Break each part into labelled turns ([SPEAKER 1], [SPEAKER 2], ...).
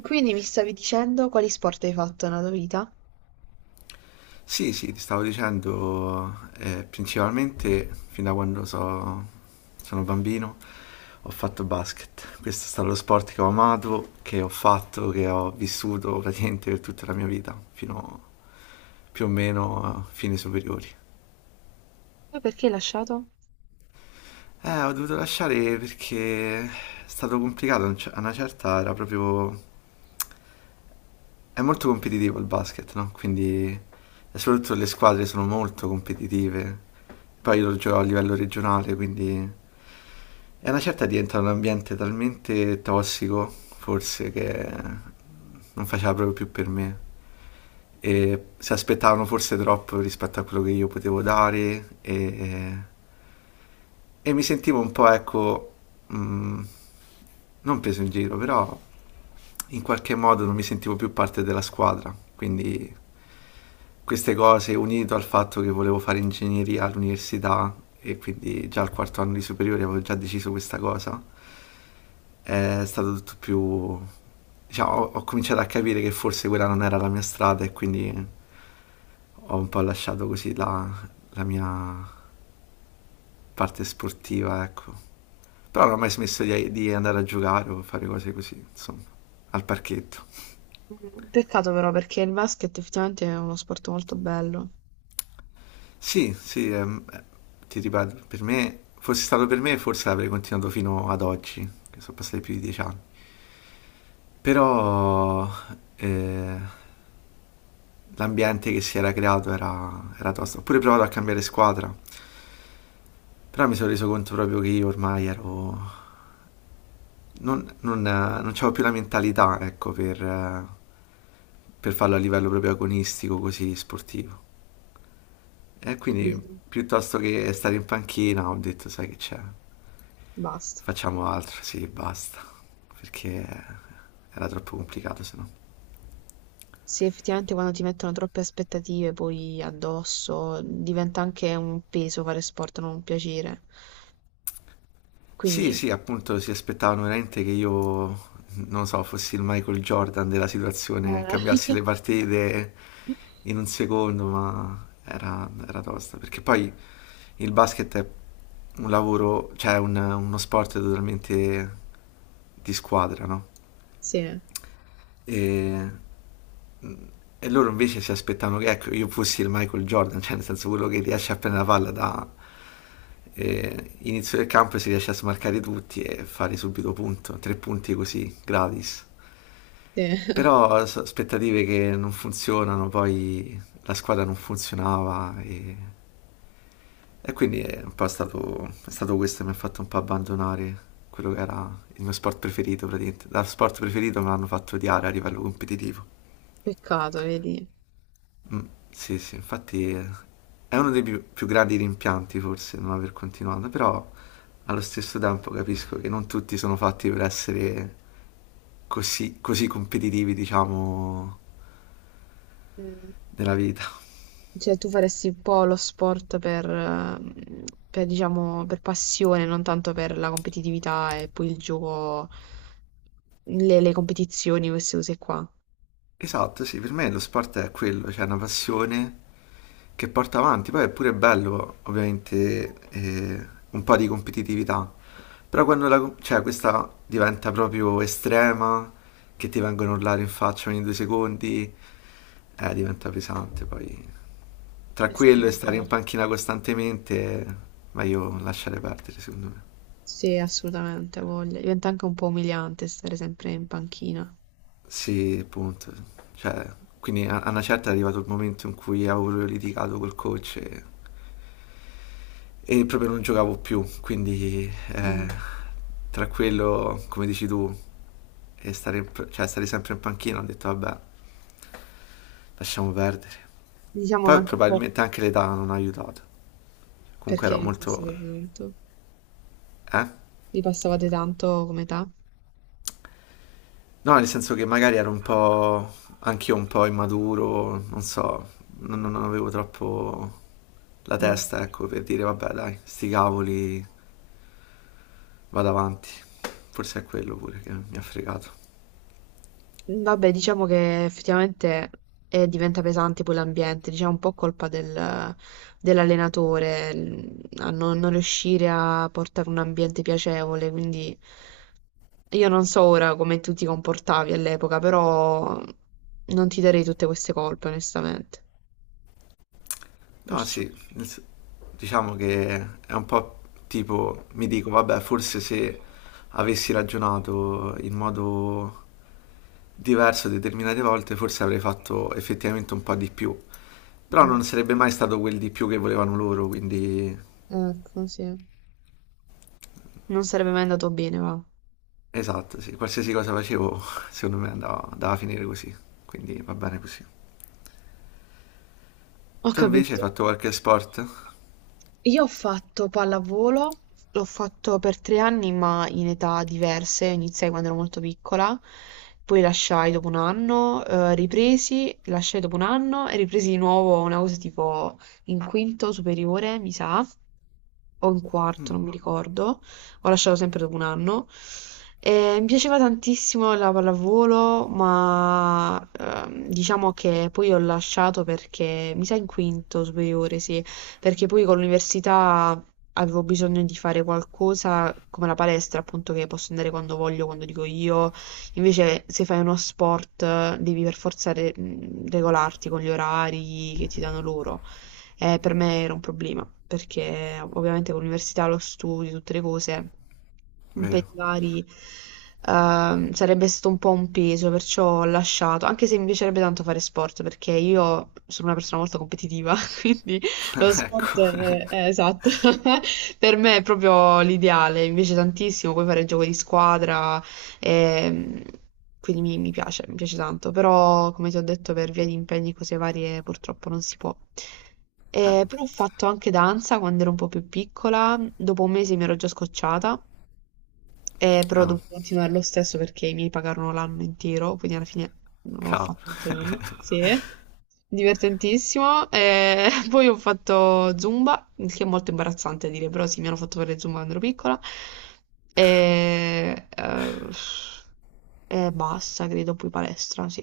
[SPEAKER 1] Quindi mi stavi dicendo quali sport hai fatto nella tua vita?
[SPEAKER 2] Sì, sì, ti stavo dicendo, principalmente fin da quando sono bambino ho fatto basket. Questo è stato lo sport che ho amato, che ho fatto, che ho vissuto praticamente per tutta la mia vita, fino più o meno a fine superiori.
[SPEAKER 1] Poi perché hai lasciato?
[SPEAKER 2] Ho dovuto lasciare perché è stato complicato, a una certa era proprio. È molto competitivo il basket, no? Quindi, e soprattutto le squadre sono molto competitive. Poi io lo gioco a livello regionale, quindi è una certa diventa un ambiente talmente tossico, forse, che non faceva proprio più per me. E si aspettavano forse troppo rispetto a quello che io potevo dare e mi sentivo un po', ecco, mh, non preso in giro, però in qualche modo non mi sentivo più parte della squadra. Quindi queste cose, unito al fatto che volevo fare ingegneria all'università e quindi già al quarto anno di superiore avevo già deciso questa cosa, è stato tutto più, diciamo, ho cominciato a capire che forse quella non era la mia strada e quindi ho un po' lasciato così la mia parte sportiva, ecco. Però non ho mai smesso di andare a giocare o fare cose così, insomma, al parchetto.
[SPEAKER 1] Mm, peccato però perché il basket effettivamente è uno sport molto bello.
[SPEAKER 2] Sì, sì, ti ripeto, per me, fosse stato per me, forse avrei continuato fino ad oggi, che sono passati più di 10 anni. Però eh, l'ambiente che si era creato era tosto. Ho pure provato a cambiare squadra, però mi sono reso conto proprio che io ormai ero. Non c'avevo più la mentalità, ecco, per farlo a livello proprio agonistico, così sportivo. E quindi
[SPEAKER 1] Capito.
[SPEAKER 2] piuttosto che stare in panchina ho detto, sai che c'è,
[SPEAKER 1] Basta.
[SPEAKER 2] facciamo altro, sì, basta, perché era troppo complicato se no.
[SPEAKER 1] Sì, effettivamente quando ti mettono troppe aspettative poi addosso diventa anche un peso fare sport, non un piacere.
[SPEAKER 2] Sì,
[SPEAKER 1] Quindi...
[SPEAKER 2] sì, appunto si aspettavano veramente che io, non so, fossi il Michael Jordan della situazione,
[SPEAKER 1] Eh.
[SPEAKER 2] cambiassi le partite in un secondo, ma era, era tosta. Perché poi il basket è un lavoro, cioè uno sport totalmente di squadra, no?
[SPEAKER 1] Sì,
[SPEAKER 2] E, mm, e loro invece si aspettavano che ecco, io fossi il Michael Jordan, cioè nel senso quello che riesce a prendere la palla da inizio del campo e si riesce a smarcare tutti e fare subito punto, tre punti così, gratis.
[SPEAKER 1] sì.
[SPEAKER 2] Però aspettative che non funzionano, poi la squadra non funzionava e quindi è un po' stato, è stato questo che mi ha fatto un po' abbandonare quello che era il mio sport preferito praticamente. Da sport preferito me l'hanno fatto odiare a livello competitivo.
[SPEAKER 1] Peccato, vedi.
[SPEAKER 2] Mm, sì, sì, infatti è uno dei più, più grandi rimpianti forse non aver continuato, però allo stesso tempo capisco che non tutti sono fatti per essere così, così competitivi, diciamo,
[SPEAKER 1] Mm.
[SPEAKER 2] nella vita.
[SPEAKER 1] Cioè, tu faresti un po' lo sport per, diciamo, per passione, non tanto per la competitività e poi il gioco, le competizioni, queste cose qua.
[SPEAKER 2] Esatto, sì, per me lo sport è quello, cioè una passione che porta avanti, poi è pure bello ovviamente un po' di competitività, però quando la, cioè, questa diventa proprio estrema, che ti vengono a urlare in faccia ogni due secondi, diventa pesante, poi tra
[SPEAKER 1] Eh
[SPEAKER 2] quello e
[SPEAKER 1] sì,
[SPEAKER 2] stare in
[SPEAKER 1] certo.
[SPEAKER 2] panchina costantemente, meglio lasciare perdere secondo me.
[SPEAKER 1] Sì, assolutamente, ha voglia. Diventa anche un po' umiliante stare sempre in panchina.
[SPEAKER 2] Sì, appunto. Cioè, quindi a una certa è arrivato il momento in cui avevo proprio litigato col coach e proprio non giocavo più. Quindi
[SPEAKER 1] Mm.
[SPEAKER 2] tra quello, come dici tu, e stare, cioè, stare sempre in panchina, ho detto vabbè, lasciamo perdere.
[SPEAKER 1] Diciamo
[SPEAKER 2] Poi
[SPEAKER 1] anche un po'
[SPEAKER 2] probabilmente anche l'età non ha aiutato. Comunque
[SPEAKER 1] perché
[SPEAKER 2] ero
[SPEAKER 1] vi
[SPEAKER 2] molto...
[SPEAKER 1] passavate tanto.
[SPEAKER 2] Eh?
[SPEAKER 1] Vi passavate tanto come età?
[SPEAKER 2] No, nel senso che magari ero un po', anch'io un po' immaturo, non so, non avevo troppo la
[SPEAKER 1] Mm.
[SPEAKER 2] testa, ecco, per dire vabbè dai, sti cavoli, vado avanti. Forse è quello pure che mi ha fregato.
[SPEAKER 1] Vabbè, diciamo che effettivamente diventa pesante poi l'ambiente, diciamo un po' colpa del- dell'allenatore l- a non riuscire a portare un ambiente piacevole, quindi io non so ora come tu ti comportavi all'epoca, però non ti darei tutte queste colpe, onestamente.
[SPEAKER 2] No,
[SPEAKER 1] Perciò,
[SPEAKER 2] sì, diciamo che è un po' tipo, mi dico vabbè, forse se avessi ragionato in modo diverso determinate volte, forse avrei fatto effettivamente un po' di più. Però
[SPEAKER 1] mm,
[SPEAKER 2] non sarebbe mai stato quel di più che volevano loro, quindi
[SPEAKER 1] ecco, sì. Non sarebbe mai andato bene, va.
[SPEAKER 2] esatto, sì, qualsiasi cosa facevo, secondo me andava, andava a finire così, quindi va bene così.
[SPEAKER 1] Ho
[SPEAKER 2] Tu invece hai
[SPEAKER 1] capito.
[SPEAKER 2] fatto qualche sport?
[SPEAKER 1] Io ho fatto pallavolo, l'ho fatto per tre anni ma in età diverse, iniziai quando ero molto piccola, poi lasciai dopo un anno, ripresi, lasciai dopo un anno e ripresi di nuovo una cosa tipo in quinto superiore, mi sa o in quarto, non mi ricordo, ho lasciato sempre dopo un anno. E mi piaceva tantissimo la pallavolo, ma diciamo che poi ho lasciato perché, mi sa in quinto superiore, sì, perché poi con l'università avevo bisogno di fare qualcosa come la palestra, appunto, che posso andare quando voglio, quando dico io. Invece, se fai uno sport, devi per forza re- regolarti con gli orari che ti danno loro. Per me era un problema, perché ovviamente con l'università, lo studio, tutte le cose, impegni
[SPEAKER 2] Vero.
[SPEAKER 1] vari, sarebbe stato un po' un peso, perciò ho lasciato, anche se mi piacerebbe tanto fare sport, perché io sono una persona molto competitiva, quindi lo sport
[SPEAKER 2] Ecco.
[SPEAKER 1] è esatto, per me è proprio l'ideale, invece tantissimo, puoi fare gioco di squadra, e, quindi mi piace tanto, però come ti ho detto per via di impegni e cose varie purtroppo non si può.
[SPEAKER 2] Ah,
[SPEAKER 1] Però ho fatto anche danza quando ero un po' più piccola, dopo un mese mi ero già scocciata e però ho
[SPEAKER 2] ah,
[SPEAKER 1] dovuto continuare lo stesso perché i miei pagarono l'anno intero, quindi alla fine ho fatto
[SPEAKER 2] cavolo.
[SPEAKER 1] tutto l'anno. Sì, divertentissimo. E poi ho fatto Zumba, il che è molto imbarazzante a dire, però sì, mi hanno fatto fare Zumba quando ero piccola. E, eh, e basta, credo, poi palestra, sì.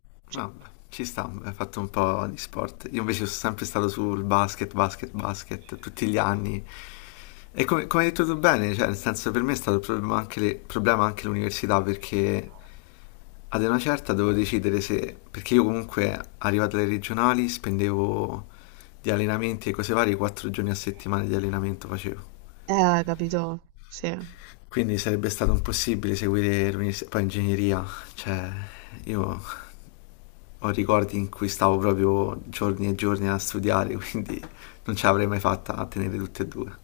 [SPEAKER 1] Sì.
[SPEAKER 2] Vabbè, ci sta, hai fatto un po' di sport. Io invece sono sempre stato sul basket, basket, basket, tutti gli anni. E come, come hai detto tu bene, cioè, nel senso, per me è stato un problema anche problema anche l'università, perché ad una certa devo decidere se, perché io comunque arrivato alle regionali spendevo di allenamenti e cose varie, 4 giorni a settimana di allenamento facevo.
[SPEAKER 1] Capito? Sì.
[SPEAKER 2] Quindi sarebbe stato impossibile seguire l'università, poi ingegneria, cioè io ho ricordi in cui stavo proprio giorni e giorni a studiare, quindi non ce l'avrei mai fatta a tenere tutte e due.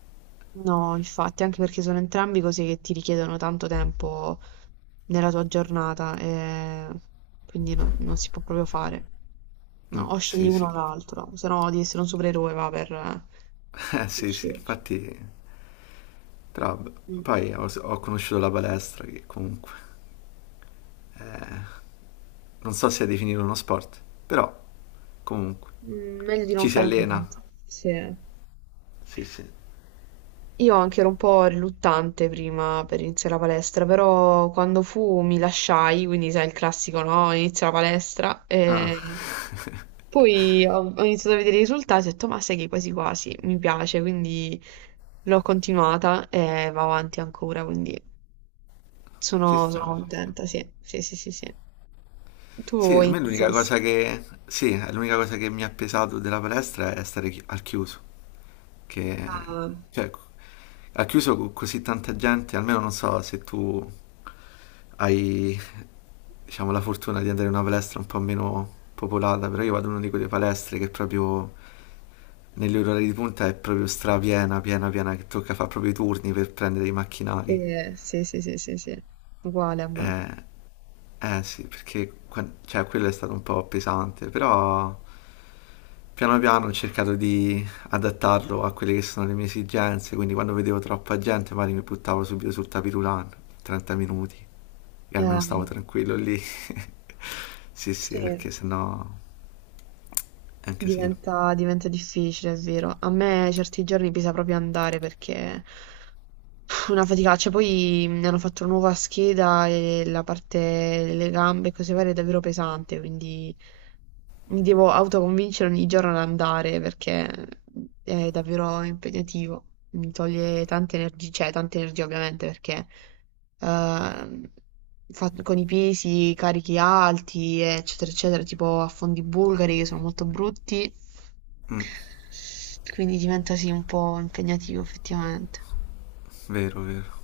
[SPEAKER 1] No, infatti, anche perché sono entrambi cose che ti richiedono tanto tempo nella tua giornata, e quindi non si può proprio fare. No,
[SPEAKER 2] Mm,
[SPEAKER 1] o scegli
[SPEAKER 2] sì,
[SPEAKER 1] uno o
[SPEAKER 2] sì,
[SPEAKER 1] l'altro, se no di essere un supereroe va per...
[SPEAKER 2] Sì,
[SPEAKER 1] Sì.
[SPEAKER 2] sì, infatti, però vabbè.
[SPEAKER 1] Mm.
[SPEAKER 2] Poi ho conosciuto la palestra che comunque... eh, non so se definire uno sport, però comunque
[SPEAKER 1] Mm, meglio di non
[SPEAKER 2] ci si
[SPEAKER 1] fare
[SPEAKER 2] allena.
[SPEAKER 1] niente. Sì.
[SPEAKER 2] Sì, sì.
[SPEAKER 1] Io anche ero un po' riluttante prima per iniziare la palestra, però quando fu mi lasciai, quindi sai il classico, no? Inizia la palestra
[SPEAKER 2] Ah.
[SPEAKER 1] e... Poi ho iniziato a vedere i risultati e ho detto, ma sai che quasi quasi mi piace, quindi l'ho continuata e va avanti ancora, quindi
[SPEAKER 2] Ci
[SPEAKER 1] sono, sono
[SPEAKER 2] sta, ci sta.
[SPEAKER 1] contenta, sì, sì, sì, sì, sì. Tu
[SPEAKER 2] Sì, a me l'unica
[SPEAKER 1] iniziasti
[SPEAKER 2] cosa che, sì, è l'unica cosa che mi ha pesato della palestra è stare al chiuso, che,
[SPEAKER 1] a...
[SPEAKER 2] cioè, al chiuso con così tanta gente, almeno non so se tu hai, diciamo, la fortuna di andare in una palestra un po' meno popolata, però io vado in una di quelle palestre che proprio negli orari di punta è proprio strapiena, piena, piena, che tocca fare proprio i turni per prendere i
[SPEAKER 1] Sì,
[SPEAKER 2] macchinari.
[SPEAKER 1] sì, sì, sì, sì, sì, uguale a me.
[SPEAKER 2] Eh, eh sì, perché cioè, quello è stato un po' pesante, però piano piano ho cercato di adattarlo a quelle che sono le mie esigenze, quindi quando vedevo troppa gente magari mi buttavo subito sul tapirulan, 30 minuti, e
[SPEAKER 1] Eh,
[SPEAKER 2] almeno stavo tranquillo lì. Sì, sì,
[SPEAKER 1] sì,
[SPEAKER 2] perché sennò è un casino.
[SPEAKER 1] diventa, diventa difficile, è vero. A me certi giorni bisogna proprio andare perché... Fu una faticaccia, poi mi hanno fatto una nuova scheda e la parte, le gambe e cose varie è davvero pesante, quindi mi devo autoconvincere ogni giorno ad andare perché è davvero impegnativo, mi toglie tante energie, cioè tante energie ovviamente perché ehm, fa- con i pesi, carichi alti, eccetera, eccetera, tipo a fondi bulgari che sono molto brutti, quindi diventa sì un po' impegnativo effettivamente.
[SPEAKER 2] Vero, vero.